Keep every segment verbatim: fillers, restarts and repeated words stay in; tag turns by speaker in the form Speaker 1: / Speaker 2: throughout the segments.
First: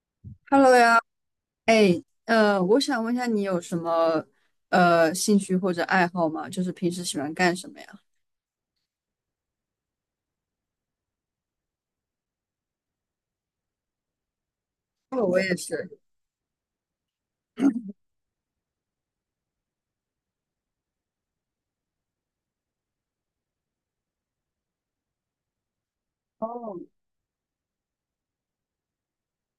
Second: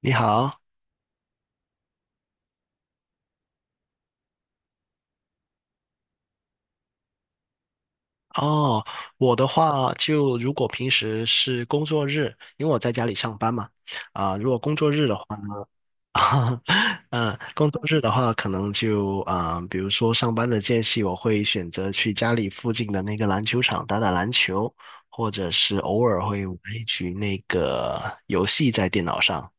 Speaker 1: 你好。
Speaker 2: Hello 呀。哎，呃，我想问一下，你有什么呃兴趣或者爱好吗？就是平时喜欢干什么呀？
Speaker 1: 哦，我的话就如果平时是工作日，因为我在家里上班嘛，啊、如果工作日的话，
Speaker 2: 哦，我也是。
Speaker 1: 嗯、工作日的话，可能就啊、比如说上班的间隙，我会选择去家里附近的那个篮球场打打篮球，或者是偶尔会玩
Speaker 2: 哦。
Speaker 1: 一局那个游戏在电脑上。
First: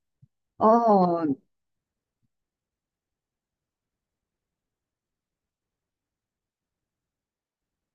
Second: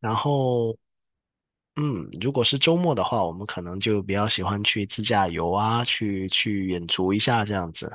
Speaker 1: 然后，
Speaker 2: 哦。
Speaker 1: 嗯，如果是周末的话，我们可能就比较喜欢去自驾游啊，去去远足一下这样子。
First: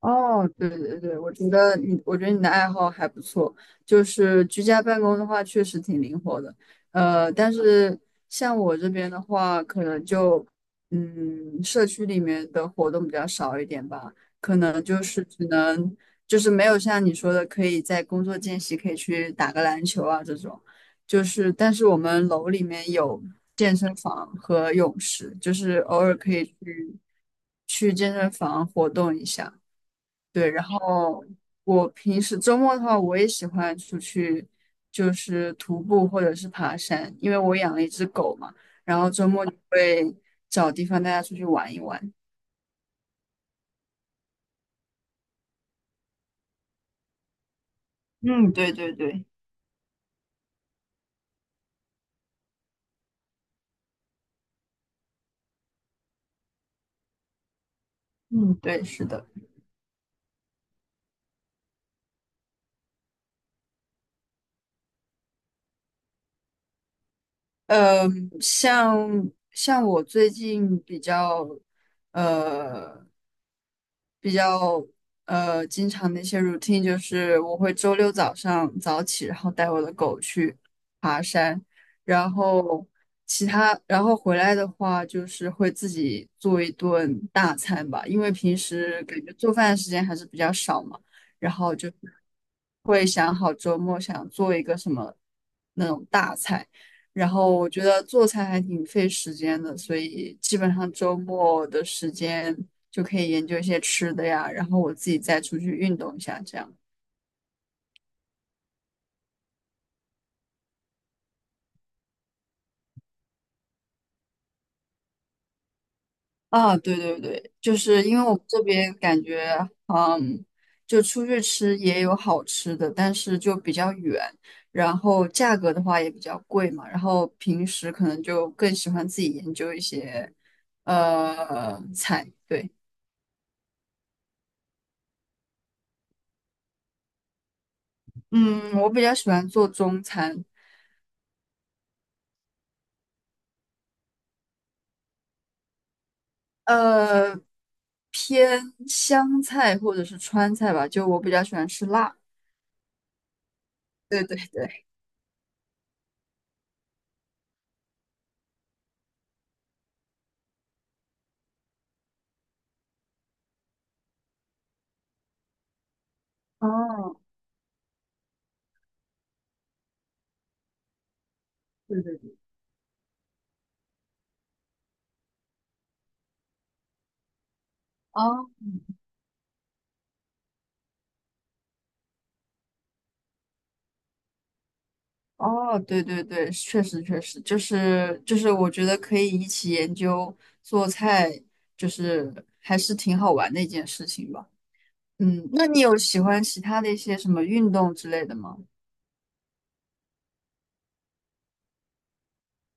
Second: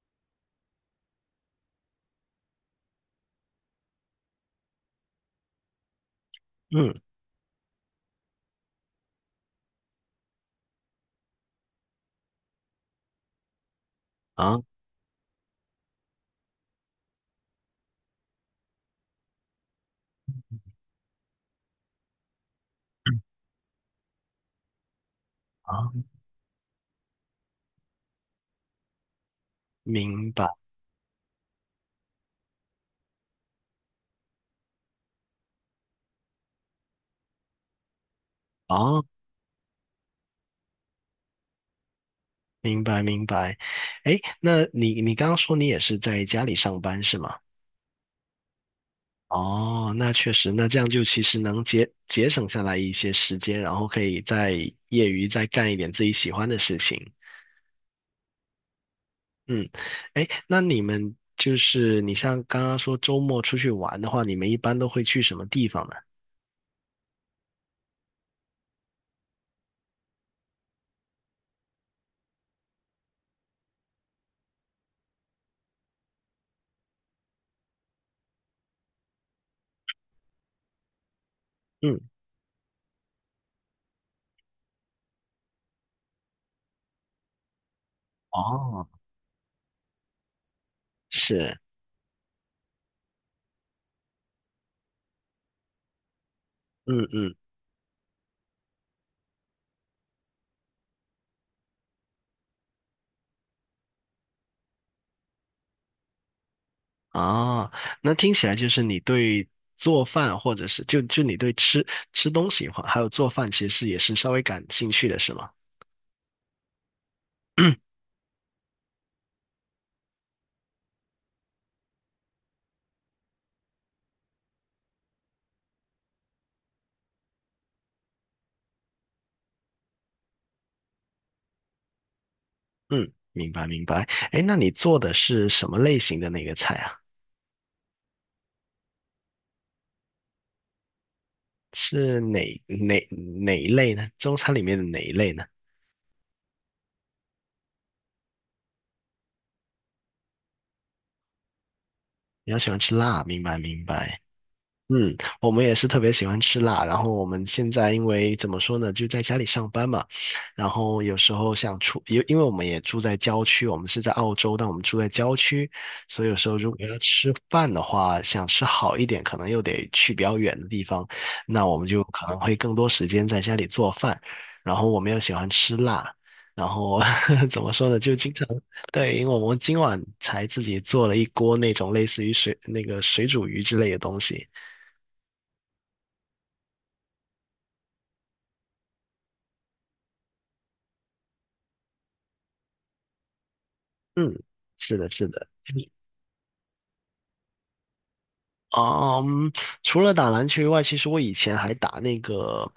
Speaker 2: 哦，对对对，我觉得你，我觉得你的爱好还不错，就是居家办公的话，确实挺灵活的。
Speaker 1: 嗯。
Speaker 2: 呃，但是像我这边的话，可能就，嗯，社区里面的活动比较少一点吧，可
Speaker 1: 啊。
Speaker 2: 能就是只能，就是没有像你说的，可以在工作间隙可以去打个篮球啊这种。就是，但是我们楼里面有健身房和泳池，就是
Speaker 1: 啊，
Speaker 2: 偶尔可以去去健身房活动一下。
Speaker 1: 明白。
Speaker 2: 对，然后我平时周末的话，我也喜欢出去，就是徒步或者是爬山，因为我养了一只狗嘛，然
Speaker 1: 哦，
Speaker 2: 后周末就会找地方带它出去玩一玩。
Speaker 1: 明白明白。哎，那你你刚刚说你也是在家里上班是吗？
Speaker 2: 嗯，对对对。
Speaker 1: 哦，那确实，那这样就其实能节节省下来一些时间，然后可以在业余再干一点自己喜欢的事情。
Speaker 2: 嗯，对，是的。
Speaker 1: 嗯，哎，那你们就是你像刚刚说周末出去玩的话，你们一般都会去什么地方呢？
Speaker 2: 嗯，像像我最近比较呃比较呃经常的一些 routine 就是我会周六早上早起，然后带我的狗去爬山，
Speaker 1: 嗯。
Speaker 2: 然后其他然后回来的话就是会自己做一顿大餐吧，因为平
Speaker 1: 哦。
Speaker 2: 时感觉做饭的时间还是比较少嘛，然
Speaker 1: 是。
Speaker 2: 后就会想好周末想做一个什么那种大菜。
Speaker 1: 嗯
Speaker 2: 然
Speaker 1: 嗯。
Speaker 2: 后我觉得做菜还挺费时间的，所以基本上周末的时间就可以研究一些吃的呀，然后我自己再出去运动一下，这样。
Speaker 1: 啊，那听起来就是你对做饭，或者是就就你对吃吃东西哈，还有做饭，其实也是稍微感兴趣的，是吗？
Speaker 2: 啊，对对对，
Speaker 1: 嗯。
Speaker 2: 就是因为我们这边感觉，嗯，就出去吃也有好吃的，但是就比较远，然后价格的话也比较贵嘛，然后平时可能就更喜欢自己研究一些，呃，菜。对。
Speaker 1: 嗯，明白明白。哎，那你做的是什么类型的那个菜啊？
Speaker 2: 嗯，我比较喜欢做中餐。
Speaker 1: 是哪哪哪一类呢？中餐里面的哪一类呢？
Speaker 2: 呃，偏湘菜或者是川菜吧，就我比较喜欢吃辣。
Speaker 1: 比较喜欢吃辣，明白明白。
Speaker 2: 对对对。
Speaker 1: 嗯，我们也是特别喜欢吃辣，然后我们现在因为怎么说呢，就在家里上班嘛，然后有时候想出，因因为我们也住在郊区，我们是在澳洲，但我们住在郊区，所以有时候如果要
Speaker 2: 哦，
Speaker 1: 吃饭的话，想吃好一点，可能又得去比较远的地方，那我们
Speaker 2: 对
Speaker 1: 就
Speaker 2: 对
Speaker 1: 可
Speaker 2: 对。
Speaker 1: 能会更多时间在家里做饭，然后我们又喜欢吃辣，然后 怎么说呢，就经常
Speaker 2: 哦。
Speaker 1: 对，因为我们今晚才自己做了一锅那种类似于水那个水煮鱼之类的东西。
Speaker 2: 哦，对对对，确实确实，就是就是，我觉得可以一起研究做菜，就是还是挺好玩的一件事情
Speaker 1: 嗯，
Speaker 2: 吧。
Speaker 1: 是的，是的。
Speaker 2: 嗯，那你有喜欢其他的一些什么运动之类的吗？
Speaker 1: 嗯，除了打篮球以外，其实我以前还打那个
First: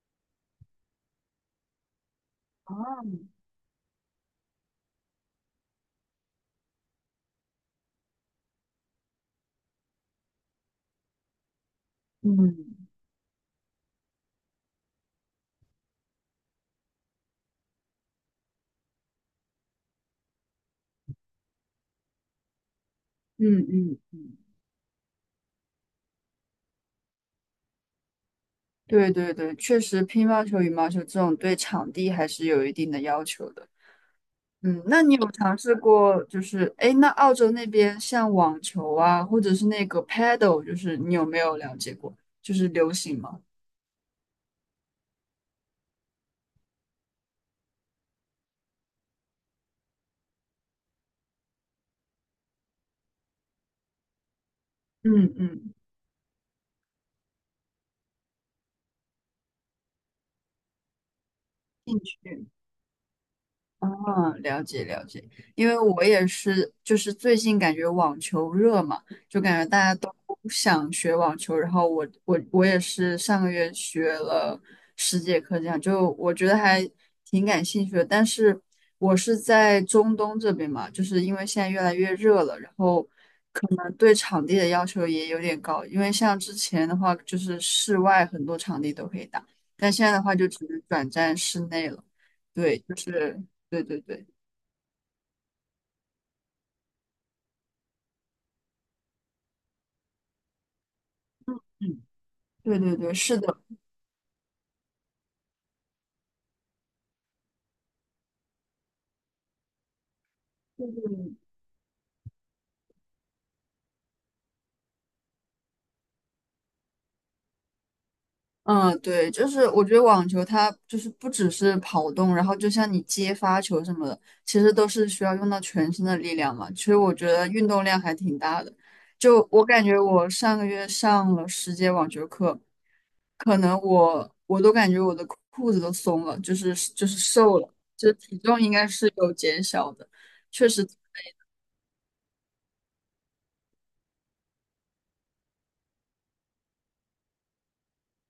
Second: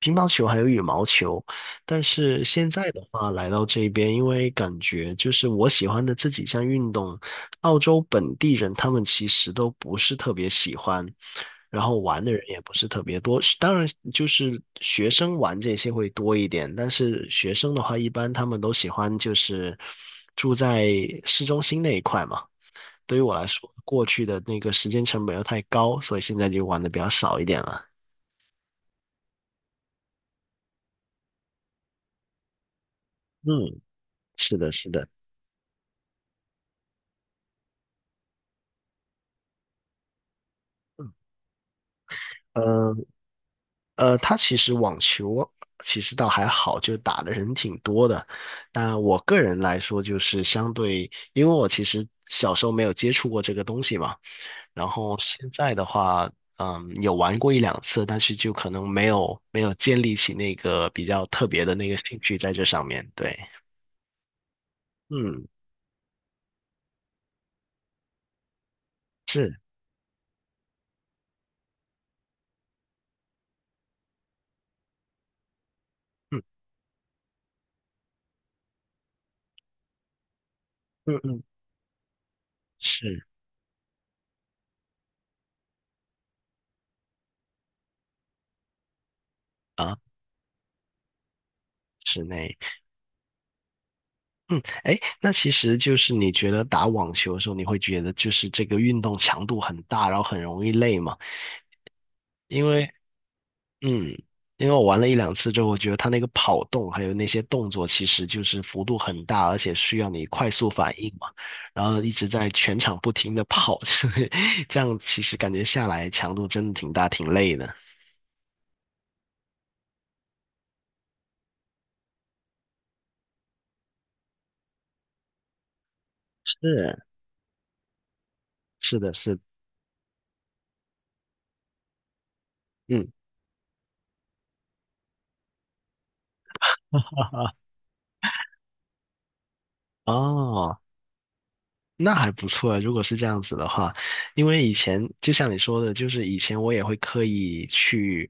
Speaker 1: 乒乓球还有羽毛球，但是现
Speaker 2: 啊，
Speaker 1: 在的话来到这边，因为感觉就是我喜欢的这几项运动，澳洲本地人他们其实都不是特别喜欢，然后玩的人
Speaker 2: 嗯
Speaker 1: 也不是特别多。当然，就是学生玩这些会多一点，但是学生的话，一般他们都喜欢就是住在市中心那一块嘛。对于我来
Speaker 2: 嗯
Speaker 1: 说，
Speaker 2: 嗯
Speaker 1: 过去
Speaker 2: 嗯，
Speaker 1: 的那个时间成本又太高，所以现在就玩的比较少一点了。
Speaker 2: 对对对，确实乒乓球、羽毛球这种对场地还是有一定的要求的。
Speaker 1: 嗯，是的，
Speaker 2: 嗯，
Speaker 1: 是
Speaker 2: 那
Speaker 1: 的。
Speaker 2: 你有尝试过，就是哎，诶那澳洲那边像网球啊，或者是那个 paddle,就是你有没有了解过？就是流
Speaker 1: 呃
Speaker 2: 行吗？
Speaker 1: 呃，他其实网球其实倒还好，就打的人挺多的。但我个人来说，就是相对，因为我其实小时候没有接触过这个东西嘛，然后
Speaker 2: 嗯
Speaker 1: 现
Speaker 2: 嗯。
Speaker 1: 在的话，嗯，有玩过一两次，但是就可能没有没有建立起那个比较特别的那个
Speaker 2: 兴
Speaker 1: 兴趣
Speaker 2: 趣。
Speaker 1: 在这上面。对。
Speaker 2: 啊，了解了解，
Speaker 1: 嗯，
Speaker 2: 因为我也是，就是最近感觉网球热嘛，就
Speaker 1: 是。
Speaker 2: 感觉大家都想学网球，然后我我我也是上个月学了十节课，这样就我
Speaker 1: 嗯
Speaker 2: 觉得还挺感兴趣的。但是我是在中东这边嘛，就
Speaker 1: 嗯
Speaker 2: 是因
Speaker 1: 嗯，
Speaker 2: 为现在越来越热了，然后
Speaker 1: 是。
Speaker 2: 呃对场地的要求也有点高，因为像之前的话就是室外很多场地都可以打，但
Speaker 1: 啊，
Speaker 2: 现在的话就只能转战室内了。
Speaker 1: 室内。
Speaker 2: 对，就是对对对。
Speaker 1: 嗯，哎，那其实就是你觉得打网球的时候，你会觉得就是这个运动强度很大，然后很容易累嘛？
Speaker 2: 嗯，
Speaker 1: 因
Speaker 2: 对
Speaker 1: 为，
Speaker 2: 对对，是的，
Speaker 1: 嗯，因为我玩了一两次之后，我觉得它那个跑动还有那些动作，其实就是幅度很大，而且需要你快速
Speaker 2: 就
Speaker 1: 反应嘛，
Speaker 2: 是
Speaker 1: 然后一直在全场不停的跑，所以这样其实感觉下来强度真的挺大，挺累的。
Speaker 2: 嗯，对，就是我觉得网球它就是不只是跑动，然后就像你接发球什么的，其实都是需要用到全身的力量嘛。其实
Speaker 1: 是，
Speaker 2: 我觉得运动量还挺大的。
Speaker 1: 是的，是的。
Speaker 2: 就我感觉，我上个月上了十节网球课，
Speaker 1: 嗯。
Speaker 2: 可能我我都感觉我的裤子都松了，就是就是瘦了，就体重应该是有减小的，确
Speaker 1: 哦。
Speaker 2: 实。
Speaker 1: 那还不错啊，如果是这样子的话，因为以前就像你说的，就是以前我也会刻意去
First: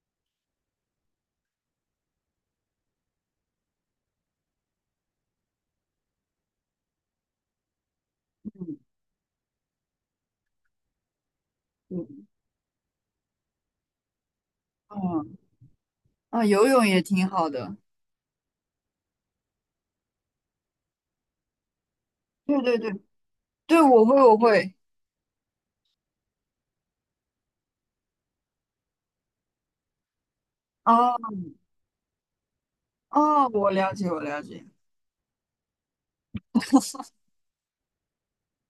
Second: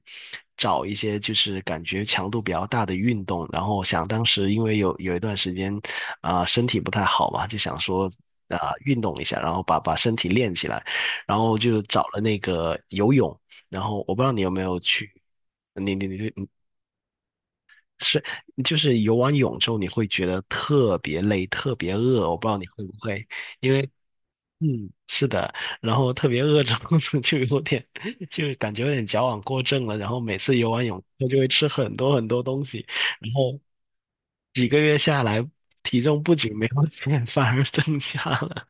Speaker 1: 找一些就是感觉强度比较大的运动，然后想当时因为有有一段时间啊、身体不太好嘛，就想说啊、
Speaker 2: 嗯
Speaker 1: 运动一下，然后把把身体练起来，然后就找了
Speaker 2: 嗯
Speaker 1: 那个游泳，然后我不知道你有没有去，
Speaker 2: 嗯
Speaker 1: 你你你
Speaker 2: 啊，
Speaker 1: 你
Speaker 2: 游泳也挺好的。
Speaker 1: 是就是游完泳之后你会觉得特别累，特别饿，我不知道
Speaker 2: 对
Speaker 1: 你
Speaker 2: 对
Speaker 1: 会不
Speaker 2: 对
Speaker 1: 会。因为
Speaker 2: 对，我会我会。
Speaker 1: 嗯，是的，然后特别饿着 就有点，就感觉有点矫枉过正了。然后每次游完泳，
Speaker 2: 哦。
Speaker 1: 他就会吃很多很多东西，然
Speaker 2: 哦，
Speaker 1: 后
Speaker 2: 我了解，我了解。
Speaker 1: 几个月下来，体重不仅没有减，反而增加了。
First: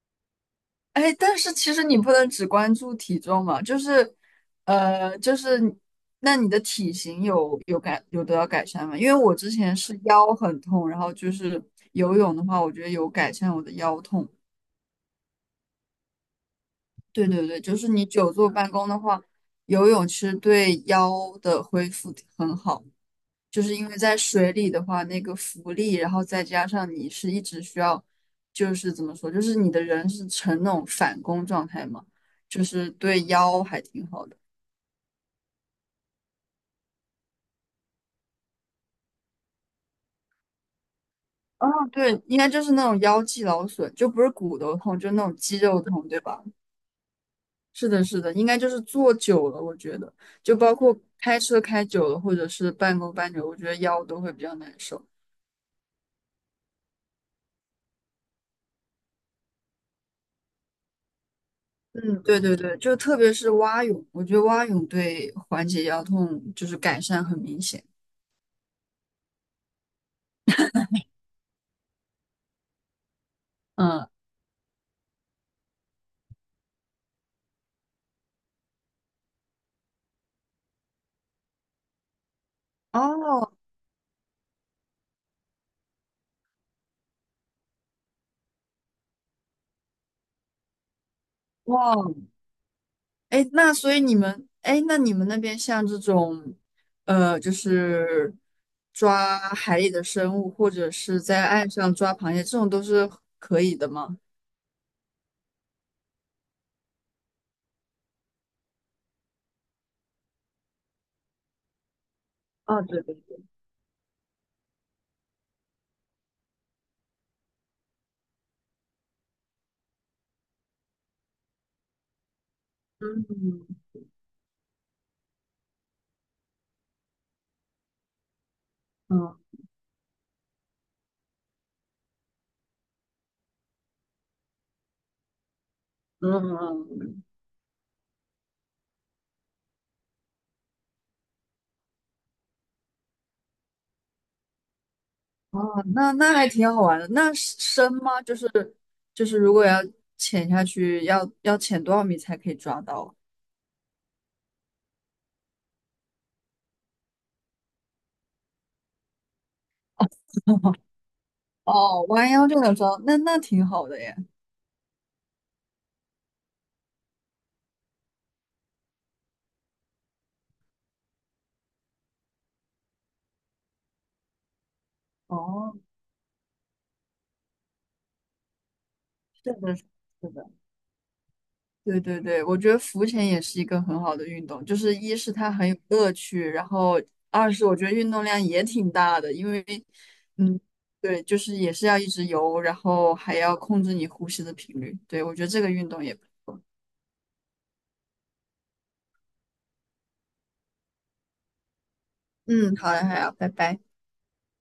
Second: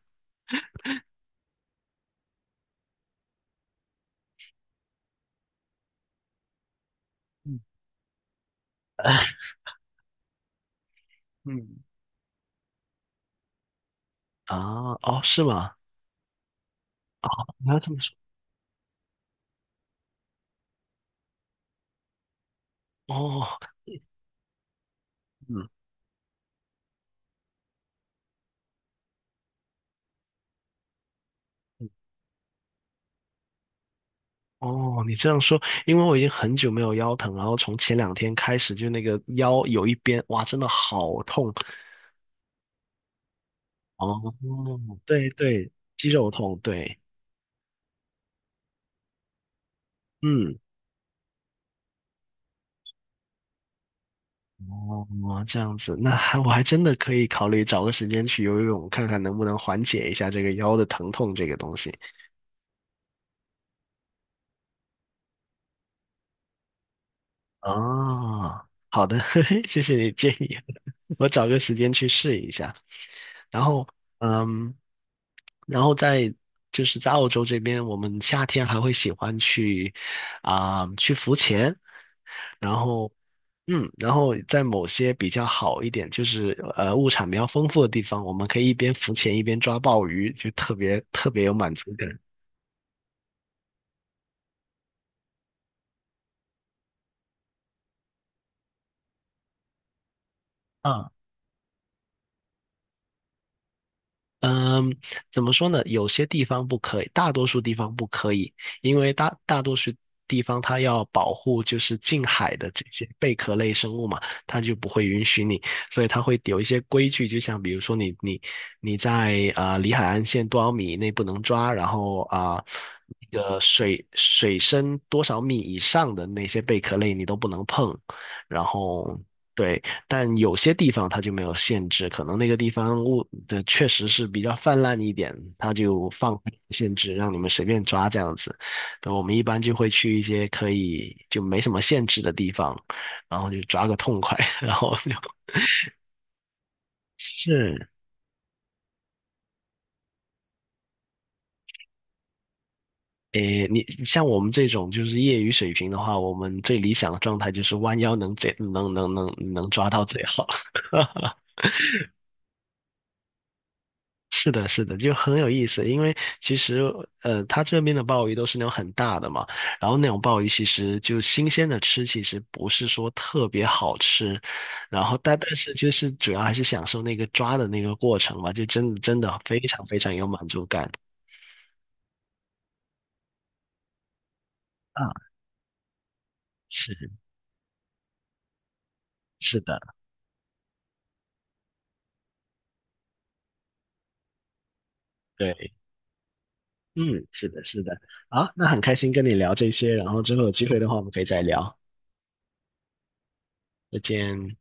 Speaker 2: 哎，但是其实你不能只关注体重嘛，就是，呃，就是你那你的体型
Speaker 1: 嗯。
Speaker 2: 有有改有得到改善吗？因为我之前是腰很痛，然后就是
Speaker 1: 嗯。
Speaker 2: 游泳的话，我觉得有改善我的腰痛。
Speaker 1: 啊，哦，是吗？
Speaker 2: 对对对，
Speaker 1: 你
Speaker 2: 就
Speaker 1: 要
Speaker 2: 是
Speaker 1: 这么
Speaker 2: 你
Speaker 1: 说。
Speaker 2: 久坐办公的话，游泳其实对腰的恢复很好。
Speaker 1: 哦。
Speaker 2: 就是因为在水里的话，那个
Speaker 1: 嗯。
Speaker 2: 浮力，然后再加上你是一直需要，就是怎么说，就是你的人是呈那种反弓状态
Speaker 1: 嗯。
Speaker 2: 嘛，就是对腰还挺好的。
Speaker 1: 哦，你这样说，因为我已经很久没有腰疼，然后从前两天开始，就那个腰有一边，哇，真的好痛。
Speaker 2: 哦，对，应该就是那种腰肌劳损，就不是
Speaker 1: 哦，
Speaker 2: 骨头痛，就那
Speaker 1: 对
Speaker 2: 种肌
Speaker 1: 对，
Speaker 2: 肉痛，
Speaker 1: 肌
Speaker 2: 对
Speaker 1: 肉
Speaker 2: 吧？
Speaker 1: 痛，对。
Speaker 2: 是的，是的，应该就是坐久了，我觉得，就
Speaker 1: 嗯。
Speaker 2: 包括开车开久了，或者是半公半久，我觉得腰都会比较难受。
Speaker 1: 哦，这样子，那还我还真的可以考虑找个时间去游游泳，看看能不能缓解一下这个腰的疼痛这个东西。
Speaker 2: 嗯，对对对，就特别是蛙泳，我觉得蛙泳对缓解腰痛就是改善很明显。
Speaker 1: 哦，好的，嘿嘿谢谢你建议，我找个时间去试一下。然后，
Speaker 2: 嗯。
Speaker 1: 嗯，然后在就是在澳洲这边，我们夏天还会喜欢去啊、去浮潜，然后，
Speaker 2: 哦。
Speaker 1: 嗯，然后在某些比较好一点，就是呃物产比较丰富的地方，我们可以一边浮潜一边抓鲍鱼，就特别特别有满
Speaker 2: 哇，
Speaker 1: 足感。
Speaker 2: 哎，那所以你们，哎，那你们那边像这种，呃，就是抓海里的生物，或者
Speaker 1: 嗯。
Speaker 2: 是在岸上抓螃蟹，这种都是可以的吗？
Speaker 1: 嗯，怎么说呢？有些地方不可以，大多数地方不可以，因为大大多数地方它要保护就是近海的
Speaker 2: 哦，
Speaker 1: 这
Speaker 2: 对
Speaker 1: 些
Speaker 2: 对
Speaker 1: 贝
Speaker 2: 对。
Speaker 1: 壳类生物嘛，它就不会允许你，所以它会有一些规矩，就像比如说你你你在啊、呃离海岸线多少米以内不能抓，然后啊、那个
Speaker 2: 嗯
Speaker 1: 水水深多少米以上的那些贝壳类你都不能碰，然后。
Speaker 2: 嗯
Speaker 1: 对，但有些地方它就没有限制，可能那个地方物的确实是比较泛滥一点，它就放限制，
Speaker 2: 嗯。
Speaker 1: 让你们随便抓这样子。那我们一般就会去一些可以就没什么限制的地方，然后就抓个痛快，然后就
Speaker 2: 哦，那那还挺好玩的。那是
Speaker 1: 是。
Speaker 2: 深吗？就是就是，如果要潜下去，要要潜多少米才可以抓到？
Speaker 1: 诶，你像我们这种就是业余水平的话，我们最理想的状态就是弯腰能最能能能能抓到最好。
Speaker 2: 哦，弯腰就能抓到那那挺好的耶。
Speaker 1: 是的，是的，就很有意思。因为其实，呃，它这边的鲍鱼都是那种很大的嘛，然后那种鲍鱼其实就新鲜的吃，其实不是说特别好吃。然后但但是
Speaker 2: 哦，
Speaker 1: 就是主要还是享受那个抓的那个过程嘛，就真的真的
Speaker 2: 是
Speaker 1: 非
Speaker 2: 的，
Speaker 1: 常非常有
Speaker 2: 是
Speaker 1: 满
Speaker 2: 的。
Speaker 1: 足感。
Speaker 2: 对对对，我觉得浮潜也是一个很好的运动，就是
Speaker 1: 啊，
Speaker 2: 一是它很有乐趣，然后
Speaker 1: 是
Speaker 2: 二是我觉得运动量也挺大的，因
Speaker 1: 是
Speaker 2: 为，
Speaker 1: 的，
Speaker 2: 嗯，对，就是也是要一直游，然后还要控制你呼吸的频率。对，我觉得这个
Speaker 1: 对，
Speaker 2: 运动也，
Speaker 1: 嗯，是的，是的。好，那很开心跟你聊这些，然后之后有机会的话，我们可以再聊。
Speaker 2: 嗯，好的，好要，拜拜。
Speaker 1: 再见。